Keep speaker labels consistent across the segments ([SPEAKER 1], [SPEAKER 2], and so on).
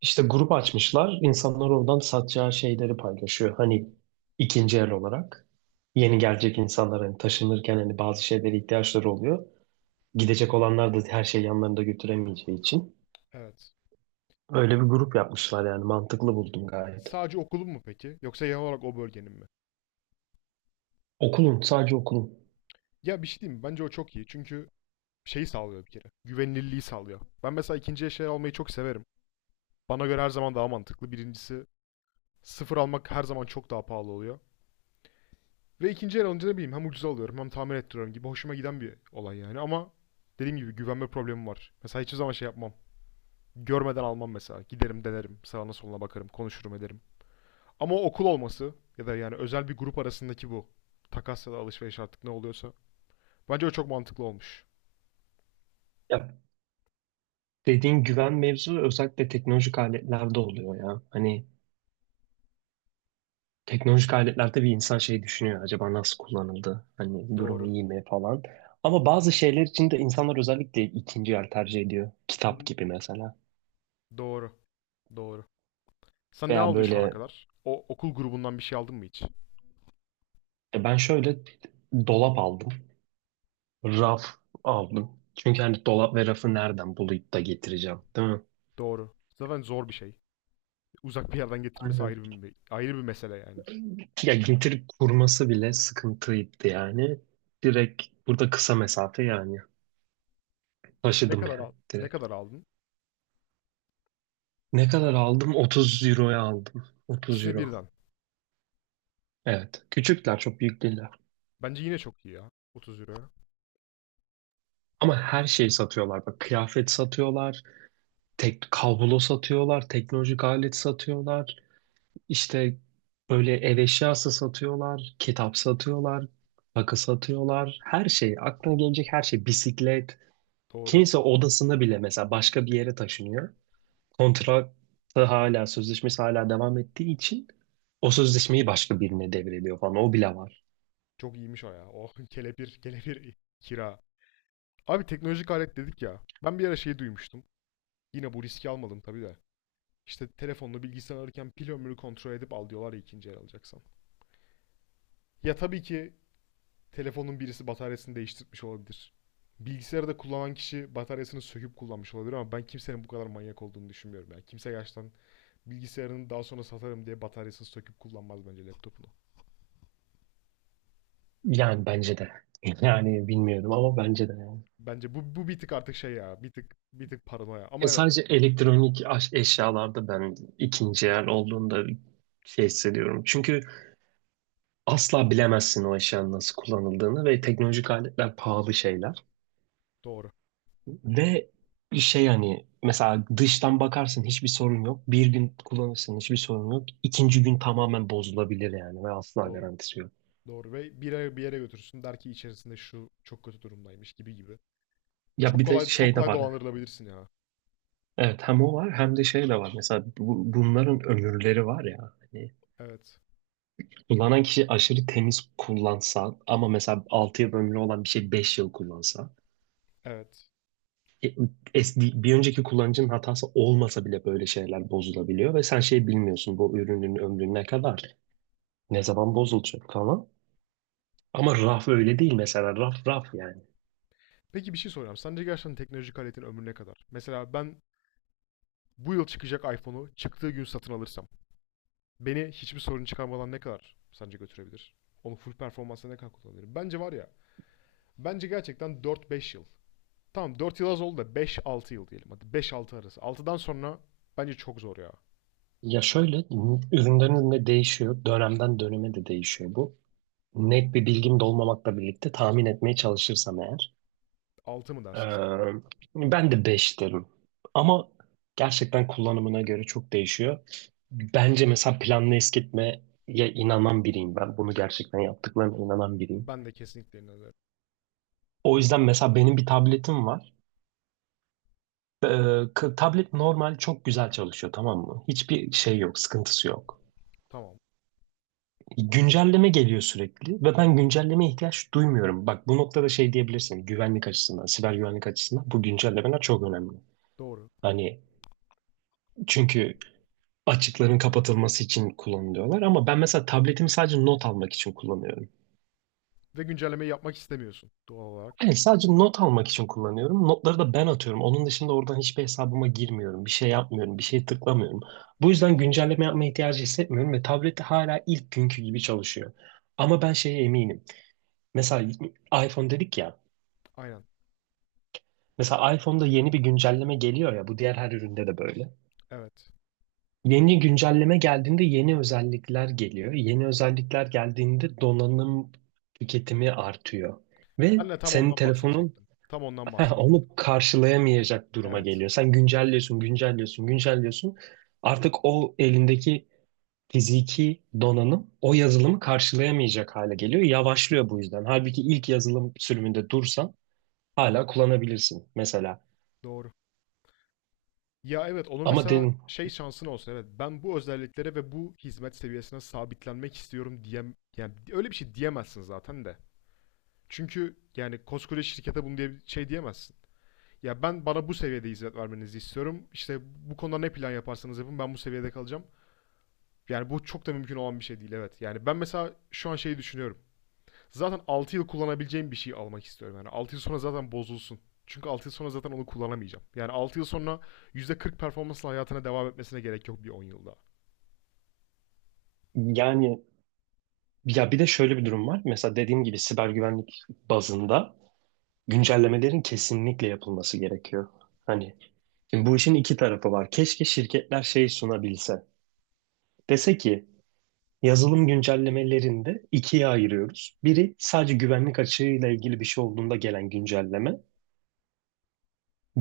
[SPEAKER 1] İşte grup açmışlar. İnsanlar oradan satacağı şeyleri paylaşıyor. Hani ikinci el olarak. Yeni gelecek insanlar hani taşınırken hani bazı şeylere ihtiyaçları oluyor. Gidecek olanlar da her şeyi yanlarında götüremeyeceği için.
[SPEAKER 2] Evet.
[SPEAKER 1] Öyle bir grup yapmışlar yani mantıklı buldum gayet.
[SPEAKER 2] Sadece okulun mu peki? Yoksa genel olarak o bölgenin mi?
[SPEAKER 1] Okulun, sadece okulun.
[SPEAKER 2] Ya bir şey diyeyim mi? Bence o çok iyi. Çünkü şeyi sağlıyor bir kere. Güvenilirliği sağlıyor. Ben mesela ikinci eşya almayı çok severim. Bana göre her zaman daha mantıklı. Birincisi sıfır almak her zaman çok daha pahalı oluyor. Ve ikinci el alınca ne bileyim hem ucuza alıyorum hem tamir ettiriyorum gibi hoşuma giden bir olay yani ama dediğim gibi güvenme problemi var. Mesela hiçbir zaman şey yapmam. Görmeden almam mesela. Giderim denerim. Sağına soluna bakarım. Konuşurum ederim. Ama okul olması ya da yani özel bir grup arasındaki bu takas ya da alışveriş artık ne oluyorsa. Bence o çok mantıklı olmuş.
[SPEAKER 1] Ya, dediğin güven mevzu özellikle teknolojik aletlerde oluyor ya. Hani teknolojik aletler tabii insan şey düşünüyor. Acaba nasıl kullanıldı? Hani durumu
[SPEAKER 2] Doğru.
[SPEAKER 1] iyi mi falan. Ama bazı şeyler için de insanlar özellikle ikinci yer tercih ediyor. Kitap gibi mesela.
[SPEAKER 2] Doğru. Doğru. Sen ne
[SPEAKER 1] Veya
[SPEAKER 2] aldın şu ana
[SPEAKER 1] böyle
[SPEAKER 2] kadar? O okul grubundan bir şey aldın mı hiç?
[SPEAKER 1] ben şöyle dolap aldım. Raf aldım. Çünkü hani dolap ve rafı nereden bulup da getireceğim, değil mi?
[SPEAKER 2] Doğru. Zaten zor bir şey. Uzak bir yerden getirmesi
[SPEAKER 1] Aynen.
[SPEAKER 2] ayrı bir mesele yani.
[SPEAKER 1] Ya getirip kurması bile sıkıntıydı yani. Direkt burada kısa mesafe yani.
[SPEAKER 2] Ne
[SPEAKER 1] Taşıdım
[SPEAKER 2] kadar
[SPEAKER 1] yani
[SPEAKER 2] aldın? Ne
[SPEAKER 1] direkt.
[SPEAKER 2] kadar aldın?
[SPEAKER 1] Ne kadar aldım? 30 euroya aldım. 30
[SPEAKER 2] İkisini
[SPEAKER 1] euro.
[SPEAKER 2] birden.
[SPEAKER 1] Evet. Küçükler, çok büyük değiller.
[SPEAKER 2] Bence yine çok iyi ya. 30 euro.
[SPEAKER 1] Ama her şeyi satıyorlar. Bak, kıyafet satıyorlar, tek kablo satıyorlar, teknolojik alet satıyorlar. İşte böyle ev eşyası satıyorlar, kitap satıyorlar, takı satıyorlar. Her şey, aklına gelecek her şey. Bisiklet.
[SPEAKER 2] Doğru.
[SPEAKER 1] Kimse odasını bile, mesela başka bir yere taşınıyor. Kontratı hala, sözleşmesi hala devam ettiği için o sözleşmeyi başka birine devrediyor falan. O bile var.
[SPEAKER 2] Çok iyiymiş o ya. Oh kelepir kelepir kira. Abi teknolojik alet dedik ya. Ben bir ara şey duymuştum. Yine bu riski almadım tabii de. İşte telefonla bilgisayar alırken pil ömrünü kontrol edip al diyorlar ya ikinci el alacaksan. Ya tabii ki telefonun birisi bataryasını değiştirmiş olabilir. Bilgisayarı da kullanan kişi bataryasını söküp kullanmış olabilir ama ben kimsenin bu kadar manyak olduğunu düşünmüyorum. Yani kimse gerçekten bilgisayarını daha sonra satarım diye bataryasını söküp kullanmaz bence laptopunu.
[SPEAKER 1] Yani bence de. Yani bilmiyorum ama bence de yani.
[SPEAKER 2] Bence bu bir tık artık şey ya. Bir tık paranoya.
[SPEAKER 1] Ya
[SPEAKER 2] Ama evet
[SPEAKER 1] sadece elektronik eşyalarda ben ikinci el olduğunda şey hissediyorum. Çünkü asla bilemezsin o eşyanın nasıl kullanıldığını ve teknolojik aletler pahalı şeyler.
[SPEAKER 2] doğru.
[SPEAKER 1] Ve şey, hani mesela dıştan bakarsın hiçbir sorun yok. Bir gün kullanırsın hiçbir sorun yok. İkinci gün tamamen bozulabilir yani ve asla
[SPEAKER 2] Doğru.
[SPEAKER 1] garantisi yok.
[SPEAKER 2] Doğru ve bir yere götürsün der ki içerisinde şu çok kötü durumdaymış gibi gibi.
[SPEAKER 1] Ya
[SPEAKER 2] Çok
[SPEAKER 1] bir de
[SPEAKER 2] kolay çok
[SPEAKER 1] şey de
[SPEAKER 2] kolay
[SPEAKER 1] var.
[SPEAKER 2] dolandırılabilirsin ya.
[SPEAKER 1] Evet, hem o var hem de şey de var. Mesela bunların ömürleri var ya. Hani
[SPEAKER 2] Evet.
[SPEAKER 1] kullanan kişi aşırı temiz kullansa ama mesela 6 yıl ömrü olan bir şey 5 yıl kullansa,
[SPEAKER 2] Evet.
[SPEAKER 1] e, bir önceki kullanıcının hatası olmasa bile böyle şeyler bozulabiliyor ve sen şey bilmiyorsun, bu ürünün ömrü ne kadar, ne zaman bozulacak falan. Ama raf öyle değil, mesela raf raf yani.
[SPEAKER 2] Peki bir şey soracağım. Sence gerçekten teknolojik aletin ömrü ne kadar? Mesela ben bu yıl çıkacak iPhone'u çıktığı gün satın alırsam beni hiçbir sorun çıkarmadan ne kadar sence götürebilir? Onu full performansa ne kadar kullanabilirim? Bence var ya. Bence gerçekten 4-5 yıl. Tamam 4 yıl az oldu da 5-6 yıl diyelim. Hadi 5-6 arası. Altıdan sonra bence çok zor ya.
[SPEAKER 1] Ya şöyle, üründen ürüne değişiyor, dönemden döneme de değişiyor bu. Net bir bilgim de olmamakla birlikte tahmin etmeye çalışırsam eğer,
[SPEAKER 2] Altı mı
[SPEAKER 1] Ee,
[SPEAKER 2] dersin sen?
[SPEAKER 1] ben de 5 derim. Ama gerçekten kullanımına göre çok değişiyor. Bence mesela planlı eskitmeye inanan biriyim ben. Bunu gerçekten yaptıklarına inanan biriyim.
[SPEAKER 2] Ben de kesinlikle inanıyorum.
[SPEAKER 1] O yüzden mesela benim bir tabletim var. Ee, tablet normal çok güzel çalışıyor, tamam mı? Hiçbir şey yok, sıkıntısı yok.
[SPEAKER 2] Tamam.
[SPEAKER 1] Güncelleme geliyor sürekli ve ben güncellemeye ihtiyaç duymuyorum. Bak, bu noktada şey diyebilirsin, güvenlik açısından, siber güvenlik açısından bu güncellemeler çok önemli.
[SPEAKER 2] Doğru.
[SPEAKER 1] Hani çünkü açıkların kapatılması için kullanılıyorlar. Ama ben mesela tabletimi sadece not almak için kullanıyorum.
[SPEAKER 2] Ve güncellemeyi yapmak istemiyorsun doğal olarak.
[SPEAKER 1] Yani sadece not almak için kullanıyorum. Notları da ben atıyorum. Onun dışında oradan hiçbir hesabıma girmiyorum. Bir şey yapmıyorum. Bir şey tıklamıyorum. Bu yüzden güncelleme yapma ihtiyacı hissetmiyorum ve tablette hala ilk günkü gibi çalışıyor. Ama ben şeye eminim. Mesela iPhone dedik ya.
[SPEAKER 2] Aynen.
[SPEAKER 1] Mesela iPhone'da yeni bir güncelleme geliyor ya. Bu diğer her üründe de böyle.
[SPEAKER 2] Evet.
[SPEAKER 1] Yeni güncelleme geldiğinde yeni özellikler geliyor. Yeni özellikler geldiğinde donanım tüketimi artıyor. Ve
[SPEAKER 2] Ben de tam
[SPEAKER 1] senin
[SPEAKER 2] ondan
[SPEAKER 1] telefonun
[SPEAKER 2] bahsedecektim. Tam ondan
[SPEAKER 1] onu
[SPEAKER 2] bahsedecektim.
[SPEAKER 1] karşılayamayacak duruma
[SPEAKER 2] Evet.
[SPEAKER 1] geliyor. Sen güncelliyorsun, güncelliyorsun, güncelliyorsun. Artık o elindeki fiziki donanım o yazılımı karşılayamayacak hale geliyor. Yavaşlıyor bu yüzden. Halbuki ilk yazılım sürümünde dursan hala kullanabilirsin mesela.
[SPEAKER 2] Doğru. Ya evet onu
[SPEAKER 1] Ama
[SPEAKER 2] mesela
[SPEAKER 1] den
[SPEAKER 2] şey şansın olsun evet ben bu özelliklere ve bu hizmet seviyesine sabitlenmek istiyorum diyem yani öyle bir şey diyemezsin zaten de. Çünkü yani koskoca şirkete bunu diye şey diyemezsin. Ya ben bana bu seviyede hizmet vermenizi istiyorum. İşte bu konuda ne plan yaparsanız yapın ben bu seviyede kalacağım. Yani bu çok da mümkün olan bir şey değil evet. Yani ben mesela şu an şeyi düşünüyorum. Zaten 6 yıl kullanabileceğim bir şey almak istiyorum. Yani 6 yıl sonra zaten bozulsun. Çünkü 6 yıl sonra zaten onu kullanamayacağım. Yani 6 yıl sonra %40 performansla hayatına devam etmesine gerek yok bir 10 yıl daha.
[SPEAKER 1] yani. Ya bir de şöyle bir durum var. Mesela dediğim gibi siber güvenlik bazında güncellemelerin kesinlikle yapılması gerekiyor. Hani şimdi bu işin iki tarafı var. Keşke şirketler şey sunabilse. Dese ki yazılım güncellemelerinde ikiye ayırıyoruz. Biri sadece güvenlik açığıyla ilgili bir şey olduğunda gelen güncelleme.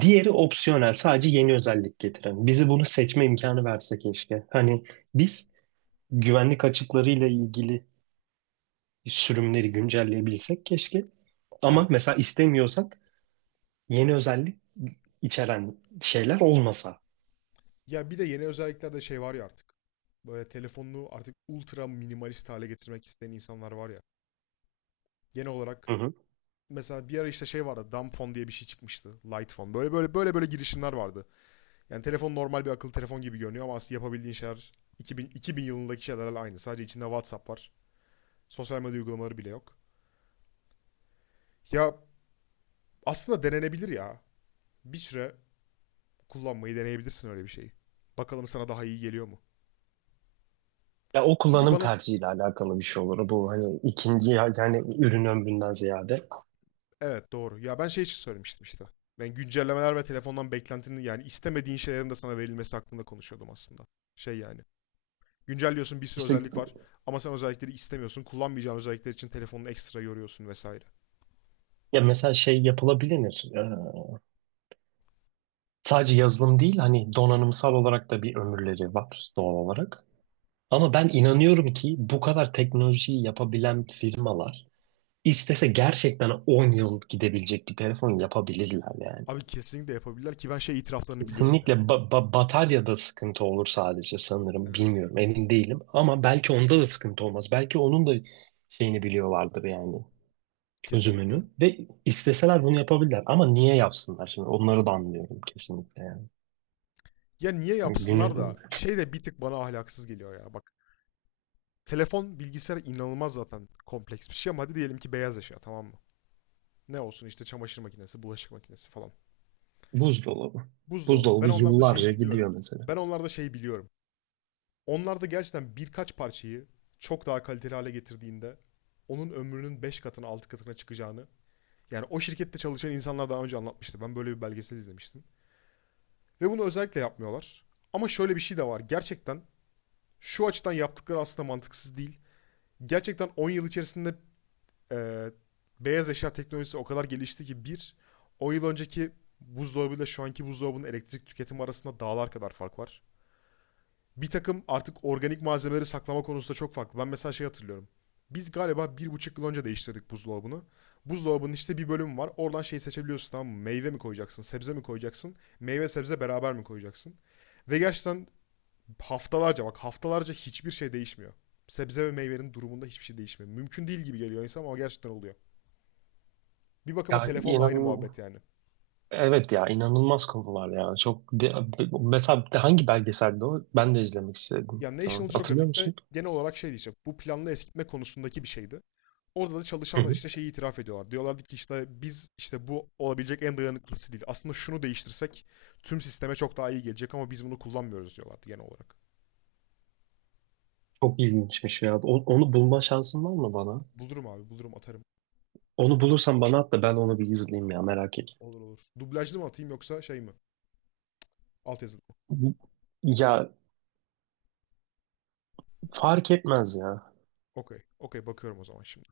[SPEAKER 1] Diğeri opsiyonel, sadece yeni özellik getiren. Bizi bunu seçme imkanı verse keşke. Hani biz güvenlik açıklarıyla ilgili sürümleri güncelleyebilsek keşke. Ama
[SPEAKER 2] Evet.
[SPEAKER 1] mesela istemiyorsak yeni özellik içeren şeyler olmasa.
[SPEAKER 2] Ya bir de yeni özelliklerde şey var ya artık. Böyle telefonunu artık ultra minimalist hale getirmek isteyen insanlar var ya. Genel olarak
[SPEAKER 1] Hı hı.
[SPEAKER 2] mesela bir ara işte şey vardı. Dumb phone diye bir şey çıkmıştı. Light phone. Böyle böyle böyle böyle girişimler vardı. Yani telefon normal bir akıllı telefon gibi görünüyor ama aslında yapabildiğin şeyler 2000, 2000 yılındaki şeylerle aynı. Sadece içinde WhatsApp var. Sosyal medya uygulamaları bile yok. Ya aslında denenebilir ya. Bir süre kullanmayı deneyebilirsin öyle bir şeyi. Bakalım sana daha iyi geliyor mu?
[SPEAKER 1] Ya o
[SPEAKER 2] Çünkü
[SPEAKER 1] kullanım
[SPEAKER 2] bana
[SPEAKER 1] tercihiyle alakalı bir şey olur. Bu hani yani ürün ömründen ziyade.
[SPEAKER 2] evet doğru. Ya ben şey için söylemiştim işte. Ben güncellemeler ve telefondan beklentinin yani istemediğin şeylerin de sana verilmesi hakkında konuşuyordum aslında. Şey yani. Güncelliyorsun bir sürü
[SPEAKER 1] İşte
[SPEAKER 2] özellik var. Ama sen özellikleri istemiyorsun. Kullanmayacağın özellikler için telefonunu ekstra yoruyorsun vesaire.
[SPEAKER 1] ya mesela şey yapılabilir. Sadece yazılım değil, hani donanımsal olarak da bir ömürleri var doğal olarak. Ama ben inanıyorum ki bu kadar teknolojiyi yapabilen firmalar istese gerçekten 10 yıl gidebilecek bir telefon yapabilirler yani.
[SPEAKER 2] Abi kesinlikle yapabilirler ki ben şey itiraflarını biliyorum ya.
[SPEAKER 1] Kesinlikle bataryada sıkıntı olur sadece sanırım.
[SPEAKER 2] Evet.
[SPEAKER 1] Bilmiyorum, emin değilim. Ama belki onda da sıkıntı olmaz. Belki onun da şeyini biliyorlardır yani,
[SPEAKER 2] Kesinlikle.
[SPEAKER 1] çözümünü. Ve isteseler bunu yapabilirler. Ama niye yapsınlar şimdi? Onları da anlıyorum kesinlikle yani.
[SPEAKER 2] Ya niye yapsınlar
[SPEAKER 1] Günü
[SPEAKER 2] da şey de bir tık bana ahlaksız geliyor ya. Bak telefon bilgisayar inanılmaz zaten kompleks bir şey ama hadi diyelim ki beyaz eşya tamam mı? Ne olsun işte çamaşır makinesi, bulaşık makinesi falan.
[SPEAKER 1] buzdolabı.
[SPEAKER 2] Buzdolabı. Ben
[SPEAKER 1] Buzdolabı
[SPEAKER 2] onlarda şey
[SPEAKER 1] yıllarca gidiyor
[SPEAKER 2] biliyorum.
[SPEAKER 1] mesela.
[SPEAKER 2] Ben onlarda şey biliyorum. Onlar da gerçekten birkaç parçayı çok daha kaliteli hale getirdiğinde onun ömrünün 5 katına 6 katına çıkacağını yani o şirkette çalışan insanlar daha önce anlatmıştı. Ben böyle bir belgesel izlemiştim. Ve bunu özellikle yapmıyorlar. Ama şöyle bir şey de var. Gerçekten şu açıdan yaptıkları aslında mantıksız değil. Gerçekten 10 yıl içerisinde e, beyaz eşya teknolojisi o kadar gelişti ki 10 yıl önceki buzdolabıyla şu anki buzdolabının elektrik tüketimi arasında dağlar kadar fark var. Bir takım artık organik malzemeleri saklama konusunda çok farklı. Ben mesela şey hatırlıyorum. Biz galiba 1,5 yıl önce değiştirdik buzdolabını. Buzdolabının işte bir bölümü var. Oradan şey seçebiliyorsun tamam mı? Meyve mi koyacaksın, sebze mi koyacaksın? Meyve sebze beraber mi koyacaksın? Ve gerçekten haftalarca bak haftalarca hiçbir şey değişmiyor. Sebze ve meyvenin durumunda hiçbir şey değişmiyor. Mümkün değil gibi geliyor insan ama gerçekten oluyor. Bir
[SPEAKER 1] Ya
[SPEAKER 2] bakıma telefonla
[SPEAKER 1] inan,
[SPEAKER 2] aynı muhabbet yani.
[SPEAKER 1] evet ya inanılmaz konular ya. Mesela hangi belgeselde o? Ben de izlemek istedim
[SPEAKER 2] Ya
[SPEAKER 1] şu an.
[SPEAKER 2] National
[SPEAKER 1] Hatırlıyor
[SPEAKER 2] Geographic'te
[SPEAKER 1] musun?
[SPEAKER 2] genel olarak şey diyeceğim. Bu planlı eskitme konusundaki bir şeydi. Orada da
[SPEAKER 1] Hı
[SPEAKER 2] çalışanlar
[SPEAKER 1] hı.
[SPEAKER 2] işte şeyi itiraf ediyorlar. Diyorlardı ki işte biz işte bu olabilecek en dayanıklısı değil. Aslında şunu değiştirsek tüm sisteme çok daha iyi gelecek ama biz bunu kullanmıyoruz diyorlardı genel olarak.
[SPEAKER 1] Çok ilginçmiş ya. Onu bulma şansın var mı bana?
[SPEAKER 2] Bulurum abi bulurum atarım.
[SPEAKER 1] Onu bulursan bana at da ben onu bir izleyeyim ya, merak et.
[SPEAKER 2] Olur olur. Dublajlı mı atayım yoksa şey mi? Altyazılı.
[SPEAKER 1] Ya fark etmez ya.
[SPEAKER 2] Okey. Okey bakıyorum o zaman şimdi.